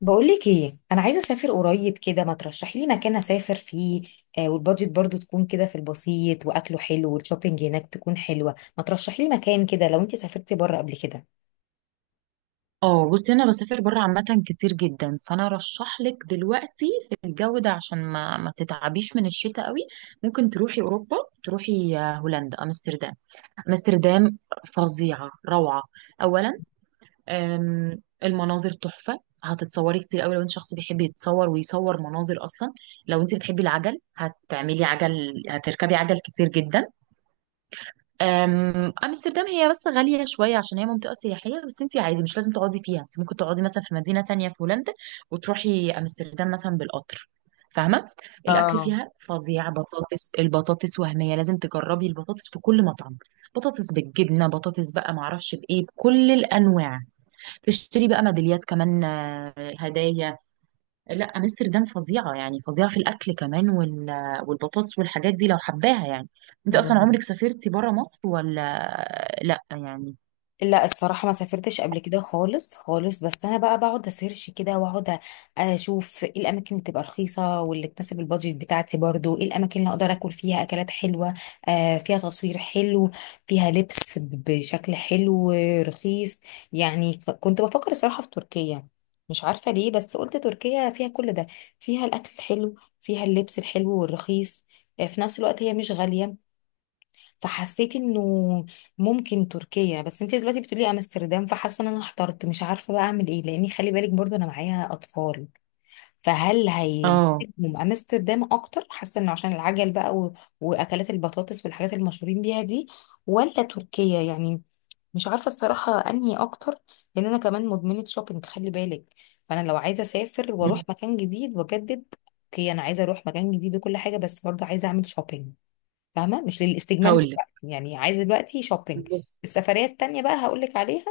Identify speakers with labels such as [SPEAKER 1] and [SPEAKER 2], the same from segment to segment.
[SPEAKER 1] بقولك ايه، انا عايزه اسافر قريب كده. ما ترشحي لي مكان اسافر فيه. آه، والبادجت برضو تكون كده في البسيط، واكله حلو، والشوبينج هناك تكون حلوه. ما ترشحي لي مكان كده لو انت سافرتي بره قبل كده.
[SPEAKER 2] اه، بصي انا بسافر بره عامه كتير جدا. فانا ارشح لك دلوقتي في الجو ده عشان ما تتعبيش من الشتاء قوي. ممكن تروحي اوروبا. تروحي هولندا، امستردام. امستردام فظيعه، روعه. اولا المناظر تحفه، هتتصوري كتير قوي لو انت شخص بيحب يتصور ويصور مناظر اصلا. لو انت بتحبي العجل هتعملي عجل، هتركبي عجل كتير جدا. امستردام هي بس غالية شوية عشان هي منطقة سياحية، بس انت عادي مش لازم تقعدي فيها، انت ممكن تقعدي مثلا في مدينة تانية في هولندا وتروحي امستردام مثلا بالقطر. فاهمة؟ الاكل
[SPEAKER 1] اه
[SPEAKER 2] فيها فظيع، بطاطس، البطاطس وهمية، لازم تجربي البطاطس في كل مطعم. بطاطس بالجبنة، بطاطس، بقى معرفش بايه، بكل الانواع. تشتري بقى ميداليات كمان، هدايا. لا، امستردام فظيعه يعني، فظيعه في الاكل كمان، والبطاطس والحاجات دي لو حباها يعني. انت اصلا عمرك سافرتي بره مصر ولا لا؟ يعني
[SPEAKER 1] لا، الصراحة ما سافرتش قبل كده خالص خالص، بس أنا بقى بقعد أسيرش كده وأقعد أشوف إيه الأماكن اللي تبقى رخيصة واللي تناسب البادجت بتاعتي، برضو إيه الأماكن اللي أقدر أكل فيها أكلات حلوة. آه، فيها تصوير حلو، فيها لبس بشكل حلو، رخيص. يعني كنت بفكر الصراحة في تركيا. مش عارفة ليه، بس قلت تركيا فيها كل ده. فيها الأكل الحلو، فيها اللبس الحلو والرخيص. آه، في نفس الوقت هي مش غالية. فحسيت انه ممكن تركيا، بس انت دلوقتي بتقولي امستردام، فحاسه ان انا احترت، مش عارفه بقى اعمل ايه، لاني خلي بالك برضو انا معايا اطفال. فهل
[SPEAKER 2] اه.
[SPEAKER 1] هيسيبهم امستردام اكتر؟ حاسه انه عشان العجل بقى واكلات البطاطس والحاجات المشهورين بيها دي، ولا تركيا يعني؟ مش عارفه الصراحه انهي اكتر. لان انا كمان مدمنه شوبينج، خلي بالك. فانا لو عايزه اسافر واروح مكان جديد واجدد، اوكي انا عايزه اروح مكان جديد وكل حاجه، بس برضو عايزه اعمل شوبينج. فاهمه؟ مش للاستجمام
[SPEAKER 2] هقول لك،
[SPEAKER 1] دلوقتي، يعني عايزه دلوقتي شوبينج.
[SPEAKER 2] بص.
[SPEAKER 1] السفريه التانية بقى هقول لك عليها،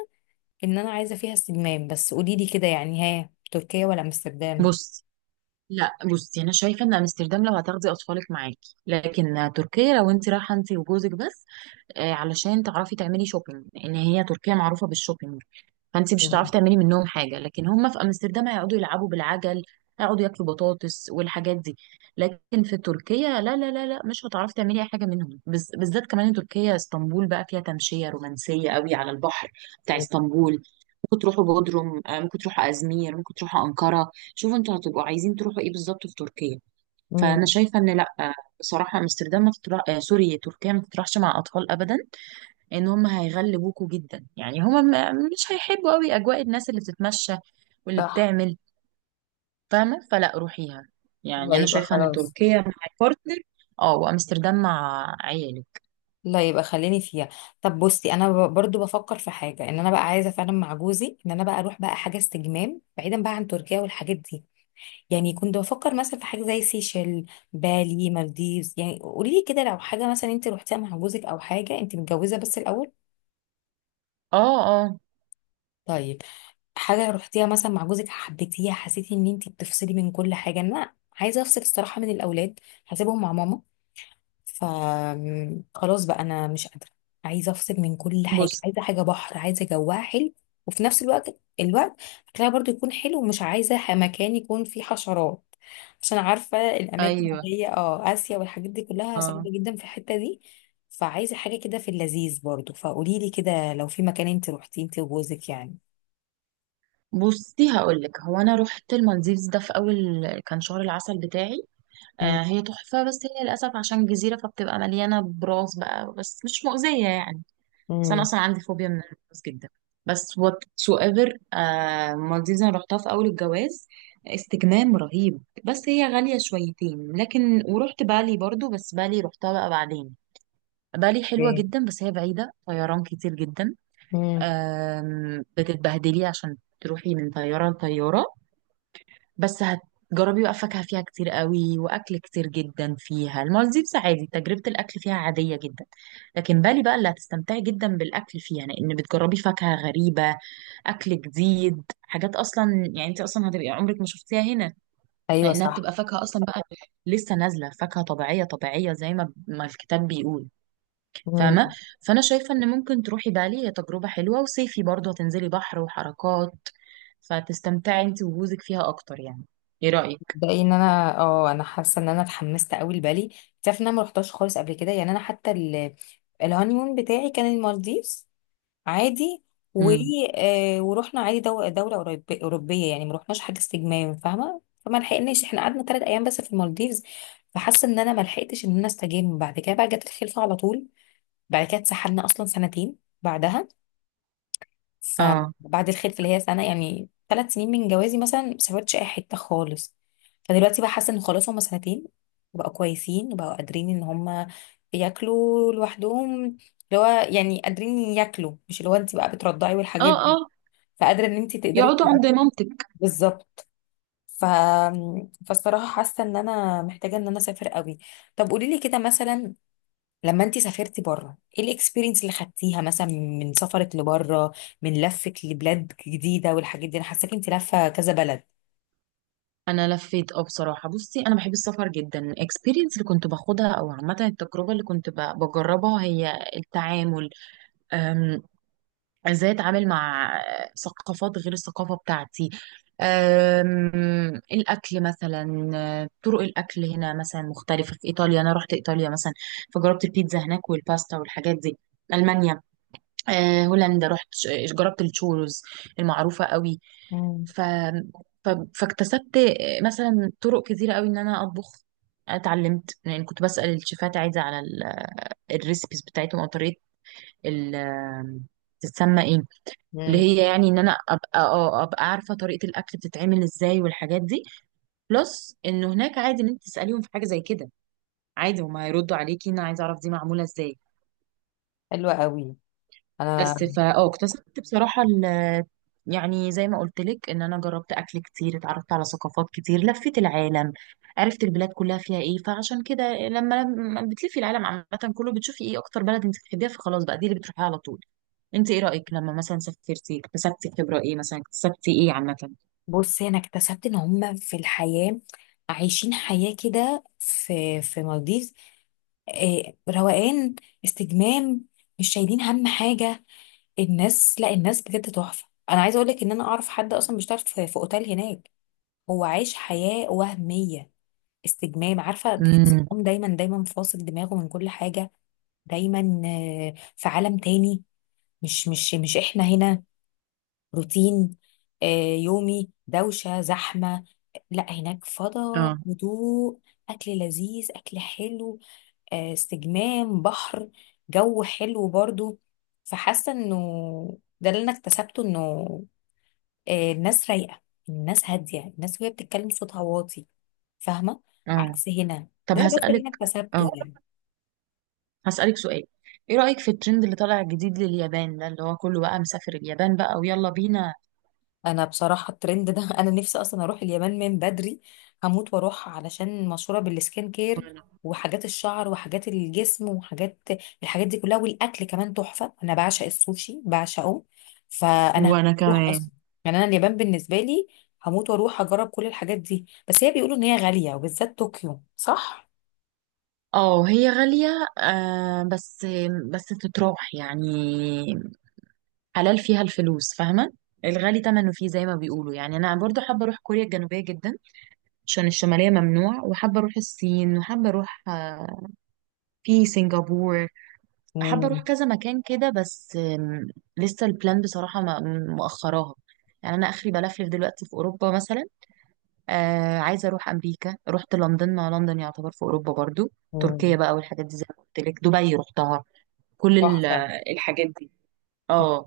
[SPEAKER 1] ان انا عايزه فيها استجمام. بس قولي لي كده يعني، ها، تركيا ولا امستردام؟
[SPEAKER 2] بصي، لا بصي، انا شايفه ان امستردام لو هتاخدي اطفالك معاكي، لكن تركيا لو انت رايحه انت وجوزك بس. علشان تعرفي تعملي شوبينج، ان هي تركيا معروفه بالشوبينج، فانت مش
[SPEAKER 1] مم.
[SPEAKER 2] هتعرفي تعملي منهم حاجه، لكن هم في امستردام هيقعدوا يلعبوا بالعجل، هيقعدوا ياكلوا بطاطس والحاجات دي. لكن في تركيا، لا لا لا لا، مش هتعرفي تعملي اي حاجه منهم، بالذات كمان إن تركيا، اسطنبول بقى، فيها تمشيه رومانسيه قوي على البحر بتاع اسطنبول. ممكن تروحوا بودروم، ممكن تروحوا ازمير، ممكن تروحوا انقره، شوفوا انتوا هتبقوا عايزين تروحوا ايه بالظبط في تركيا. فانا
[SPEAKER 1] مم.
[SPEAKER 2] شايفه ان لا، بصراحه امستردام ما تطلع... آه، سوري، تركيا ما تطرحش مع اطفال ابدا، ان هم هيغلبوكوا جدا. يعني هم مش هيحبوا قوي اجواء الناس اللي بتتمشى واللي
[SPEAKER 1] صح.
[SPEAKER 2] بتعمل. فاهمه؟ فلا، روحيها.
[SPEAKER 1] لا
[SPEAKER 2] يعني انا
[SPEAKER 1] يبقى
[SPEAKER 2] شايفه ان
[SPEAKER 1] خلاص.
[SPEAKER 2] تركيا مع بارتنر، اه، وامستردام مع عيالك.
[SPEAKER 1] لا يبقى خليني فيها. طب بصي، انا برضو بفكر في حاجه، ان انا بقى عايزه فعلا مع جوزي، ان انا بقى اروح بقى حاجه استجمام بعيدا بقى عن تركيا والحاجات دي. يعني كنت بفكر مثلا في حاجه زي سيشل، بالي، مالديفز. يعني قولي لي كده لو حاجه مثلا انت روحتيها مع جوزك، او حاجه انت متجوزه بس الاول.
[SPEAKER 2] اه اه،
[SPEAKER 1] طيب، حاجة رحتيها مثلا مع جوزك حبيتيها، حسيتي ان انتي بتفصلي من كل حاجة. انا عايزة افصل الصراحة من الاولاد، هسيبهم مع ماما. ف خلاص بقى انا مش قادرة. عايزة افصل من كل حاجة،
[SPEAKER 2] بص.
[SPEAKER 1] عايزة حاجة بحر، عايزة جواها حلو، وفي نفس الوقت اكلها برضو يكون حلو، ومش عايزة مكان يكون فيه حشرات، عشان عارفة الاماكن
[SPEAKER 2] ايوه.
[SPEAKER 1] اللي هي اه اسيا والحاجات دي كلها صعبة
[SPEAKER 2] اه،
[SPEAKER 1] جدا في الحتة دي. فعايزة حاجة كده في اللذيذ برضو. فقوليلي كده لو في مكان انت روحتي انت وجوزك يعني.
[SPEAKER 2] بصي هقول لك، هو انا رحت المالديفز ده في اول، كان شهر العسل بتاعي. آه، هي تحفه، بس هي للاسف عشان جزيره فبتبقى مليانه براس بقى، بس مش مؤذيه يعني. بس انا
[SPEAKER 1] امم.
[SPEAKER 2] اصلا عندي فوبيا من الجواز جدا، بس whatsoever. آه، مالديفز انا رحتها في اول الجواز، استجمام رهيب، بس هي غالية شويتين. لكن ورحت بالي برضو، بس بالي رحتها بقى بعدين. بالي حلوة
[SPEAKER 1] اوكي.
[SPEAKER 2] جدا، بس هي بعيدة، طيران كتير جدا.
[SPEAKER 1] امم.
[SPEAKER 2] بتتبهدلي عشان تروحي من طيارة لطيارة، بس هتجربي بقى فاكهة فيها كتير قوي، وأكل كتير جدا فيها. المالديفز عادي، تجربة الأكل فيها عادية جدا، لكن بالي بقى اللي هتستمتعي جدا بالأكل فيها، لأن بتجربي فاكهة غريبة، أكل جديد، حاجات أصلا يعني أنت أصلا هتبقي عمرك ما شفتيها هنا،
[SPEAKER 1] ايوه
[SPEAKER 2] لأنها
[SPEAKER 1] صح.
[SPEAKER 2] بتبقى فاكهة أصلا بقى لسه نازلة، فاكهة طبيعية طبيعية زي ما الكتاب بيقول. فاهمة؟
[SPEAKER 1] امم.
[SPEAKER 2] فأنا شايفة إن ممكن تروحي بالي، هي تجربة حلوة، وصيفي برضه هتنزلي بحر وحركات، فتستمتعي أنت وجوزك فيها أكتر يعني. إيه رأيك؟
[SPEAKER 1] ده ان انا اه انا حاسه ان انا اتحمست قوي لبالي. تعرف ان انا ما رحتهاش خالص قبل كده، يعني انا حتى الهانيمون بتاعي كان المالديفز. عادي. و
[SPEAKER 2] امم،
[SPEAKER 1] آه ورحنا عادي دوله اوروبيه، يعني ما رحناش حاجه استجمام، فاهمه؟ فما لحقناش، احنا قعدنا 3 ايام بس في المالديفز. فحاسه ان انا ما لحقتش ان انا استجم، بعد كده بقى جت الخلفه على طول. بعد كده اتسحلنا اصلا سنتين بعدها.
[SPEAKER 2] اه
[SPEAKER 1] فبعد الخلفه، اللي هي سنه، يعني 3 سنين من جوازي مثلا ما سافرتش اي حته خالص. فدلوقتي بقى حاسه ان خلاص هما سنتين، بقوا كويسين وبقوا قادرين ان هما ياكلوا لوحدهم، اللي هو يعني قادرين ياكلوا، مش اللي هو انت بقى بترضعي
[SPEAKER 2] اه
[SPEAKER 1] والحاجات
[SPEAKER 2] اه،
[SPEAKER 1] دي. فقادره ان انت تقدري
[SPEAKER 2] يقعدوا عند مامتك.
[SPEAKER 1] بالظبط. ف... فالصراحه حاسه ان انا محتاجه ان انا اسافر قوي. طب قولي لي كده مثلا، لما انت سافرتي بره، ايه الاكسبيرينس اللي خدتيها مثلا من سفرك لبره؟ من لفك لبلاد جديده والحاجات دي، انا حاساكي انت لفه كذا بلد.
[SPEAKER 2] انا لفيت، اه، بصراحه بصي انا بحب السفر جدا. الاكسبيرينس اللي كنت باخدها، او عامه التجربه اللي كنت بجربها، هي التعامل. أم، ازاي اتعامل مع ثقافات غير الثقافه بتاعتي. الاكل مثلا، طرق الاكل هنا مثلا مختلفه. في ايطاليا انا رحت ايطاليا مثلا، فجربت البيتزا هناك والباستا والحاجات دي. المانيا، هولندا رحت، جربت الشوروز المعروفة قوي.
[SPEAKER 1] مم.
[SPEAKER 2] ف... ف... فاكتسبت مثلا طرق كتيرة قوي ان انا اطبخ. أنا اتعلمت، يعني كنت بسأل الشيفات، عايزة على الريسبيز بتاعتهم، او طريقة ال تتسمى ايه، اللي
[SPEAKER 1] امم.
[SPEAKER 2] هي يعني ان انا ابقى ابقى عارفة طريقة الاكل بتتعمل ازاي والحاجات دي. بلس انه هناك عادي ان انت تسأليهم في حاجة زي كده، عادي هما هيردوا عليكي. انا عايزة اعرف دي معمولة ازاي.
[SPEAKER 1] حلوه قوي. انا
[SPEAKER 2] بس فا اه، اكتسبت بصراحة يعني زي ما قلت لك، ان انا جربت اكل كتير، اتعرفت على ثقافات كتير، لفيت العالم، عرفت البلاد كلها فيها ايه. فعشان كده لما بتلفي العالم عامة كله، بتشوفي ايه اكتر بلد انت بتحبيها، فخلاص بقى دي اللي بتروحيها على طول. انت ايه رأيك، لما مثلا سافرتي اكتسبتي خبرة ايه مثلا، اكتسبتي ايه عامة؟
[SPEAKER 1] بصي انا اكتسبت ان هم في الحياه عايشين حياه كده، في مالديف، آه، روقان، استجمام، مش شايلين هم حاجه. الناس، لا، الناس بجد تحفه. انا عايزه اقول لك ان انا اعرف حد اصلا بيشتغل في اوتيل هناك، هو عايش حياه وهميه، استجمام. عارفة
[SPEAKER 2] امم،
[SPEAKER 1] تحسهم دايما دايما فاصل دماغه من كل حاجة؟ دايما آه، في عالم تاني، مش احنا هنا، روتين، آه، يومي، دوشة، زحمة. لا هناك فضاء،
[SPEAKER 2] اه
[SPEAKER 1] هدوء، أكل لذيذ، أكل حلو، آه، استجمام، بحر، جو حلو برضو. فحاسة انه ده اللي انا اكتسبته، انه آه، الناس رايقة، الناس هادية، الناس وهي بتتكلم صوتها واطي، فاهمة؟
[SPEAKER 2] اه.
[SPEAKER 1] عكس هنا.
[SPEAKER 2] طب
[SPEAKER 1] ده بس اللي
[SPEAKER 2] هسألك،
[SPEAKER 1] انا
[SPEAKER 2] اه،
[SPEAKER 1] اكتسبته يعني.
[SPEAKER 2] هسألك سؤال. ايه رأيك في الترند اللي طالع جديد لليابان ده، اللي هو كله بقى مسافر اليابان، بقى ويلا بينا.
[SPEAKER 1] انا بصراحة الترند ده انا نفسي اصلا اروح اليابان من بدري. هموت واروح، علشان مشهورة بالسكين كير، وحاجات الشعر، وحاجات الجسم، وحاجات. الحاجات دي كلها، والاكل كمان تحفة، انا بعشق السوشي، بعشقه. فانا هموت
[SPEAKER 2] وانا
[SPEAKER 1] واروح
[SPEAKER 2] كمان.
[SPEAKER 1] اصلا. يعني انا اليابان بالنسبة لي، هموت واروح اجرب كل الحاجات دي. بس هي بيقولوا ان هي غالية، وبالذات طوكيو، صح؟
[SPEAKER 2] اه هي غالية، آه، بس بس تتراح يعني، حلال فيها الفلوس، فاهمة؟ الغالي تمنه فيه زي ما بيقولوا يعني. انا برضو حابة اروح كوريا الجنوبية جدا، عشان الشمالية ممنوع. وحابة اروح الصين، وحابة اروح آه، في سنغافورة. حابة اروح كذا مكان كده، بس لسه البلان بصراحة مؤخراها، يعني انا اخري بلفلف دلوقتي في اوروبا مثلا. آه، عايزة أروح أمريكا. رحت لندن، مع لندن يعتبر في أوروبا برضو. تركيا
[SPEAKER 1] مم.
[SPEAKER 2] بقى والحاجات دي زي ما قلت لك، دبي رحتها، كل
[SPEAKER 1] تحفة.
[SPEAKER 2] الحاجات دي. اه،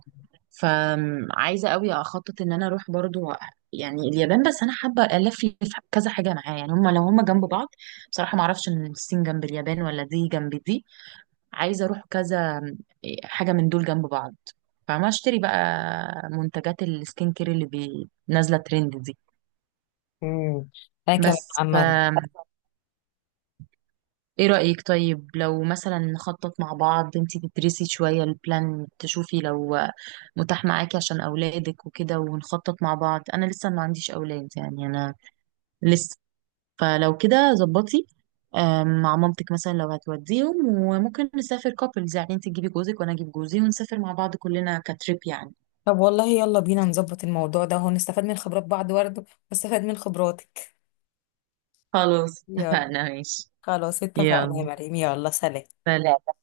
[SPEAKER 2] فعايزة قوي أخطط إن أنا أروح برضو، يعني اليابان. بس أنا حابة ألف لي في كذا حاجة معايا، يعني هما لو هما جنب بعض. بصراحة معرفش إن الصين جنب اليابان ولا دي جنب دي. عايزة أروح كذا، إيه، حاجة من دول جنب بعض، فما أشتري بقى منتجات السكين كير اللي نازلة ترند دي.
[SPEAKER 1] مم. أنا كمان
[SPEAKER 2] بس ف،
[SPEAKER 1] عامة.
[SPEAKER 2] ايه رأيك طيب لو مثلا نخطط مع بعض، انتي تدرسي شوية البلان، تشوفي لو متاح معاكي عشان اولادك وكده، ونخطط مع بعض. انا لسه ما عنديش اولاد يعني، انا لسه. فلو كده ظبطي مع مامتك مثلا لو هتوديهم، وممكن نسافر كابلز، يعني انتي تجيبي جوزك وانا اجيب جوزي ونسافر مع بعض كلنا كتريب يعني.
[SPEAKER 1] طب والله يلا بينا نظبط الموضوع ده، هو نستفاد من خبرات بعض برضه، واستفاد من خبراتك.
[SPEAKER 2] خلاص
[SPEAKER 1] يلا.
[SPEAKER 2] اتفقنا، ماشي.
[SPEAKER 1] خلاص اتفقنا يا
[SPEAKER 2] يلا
[SPEAKER 1] مريم، يلا سلام.
[SPEAKER 2] سلام.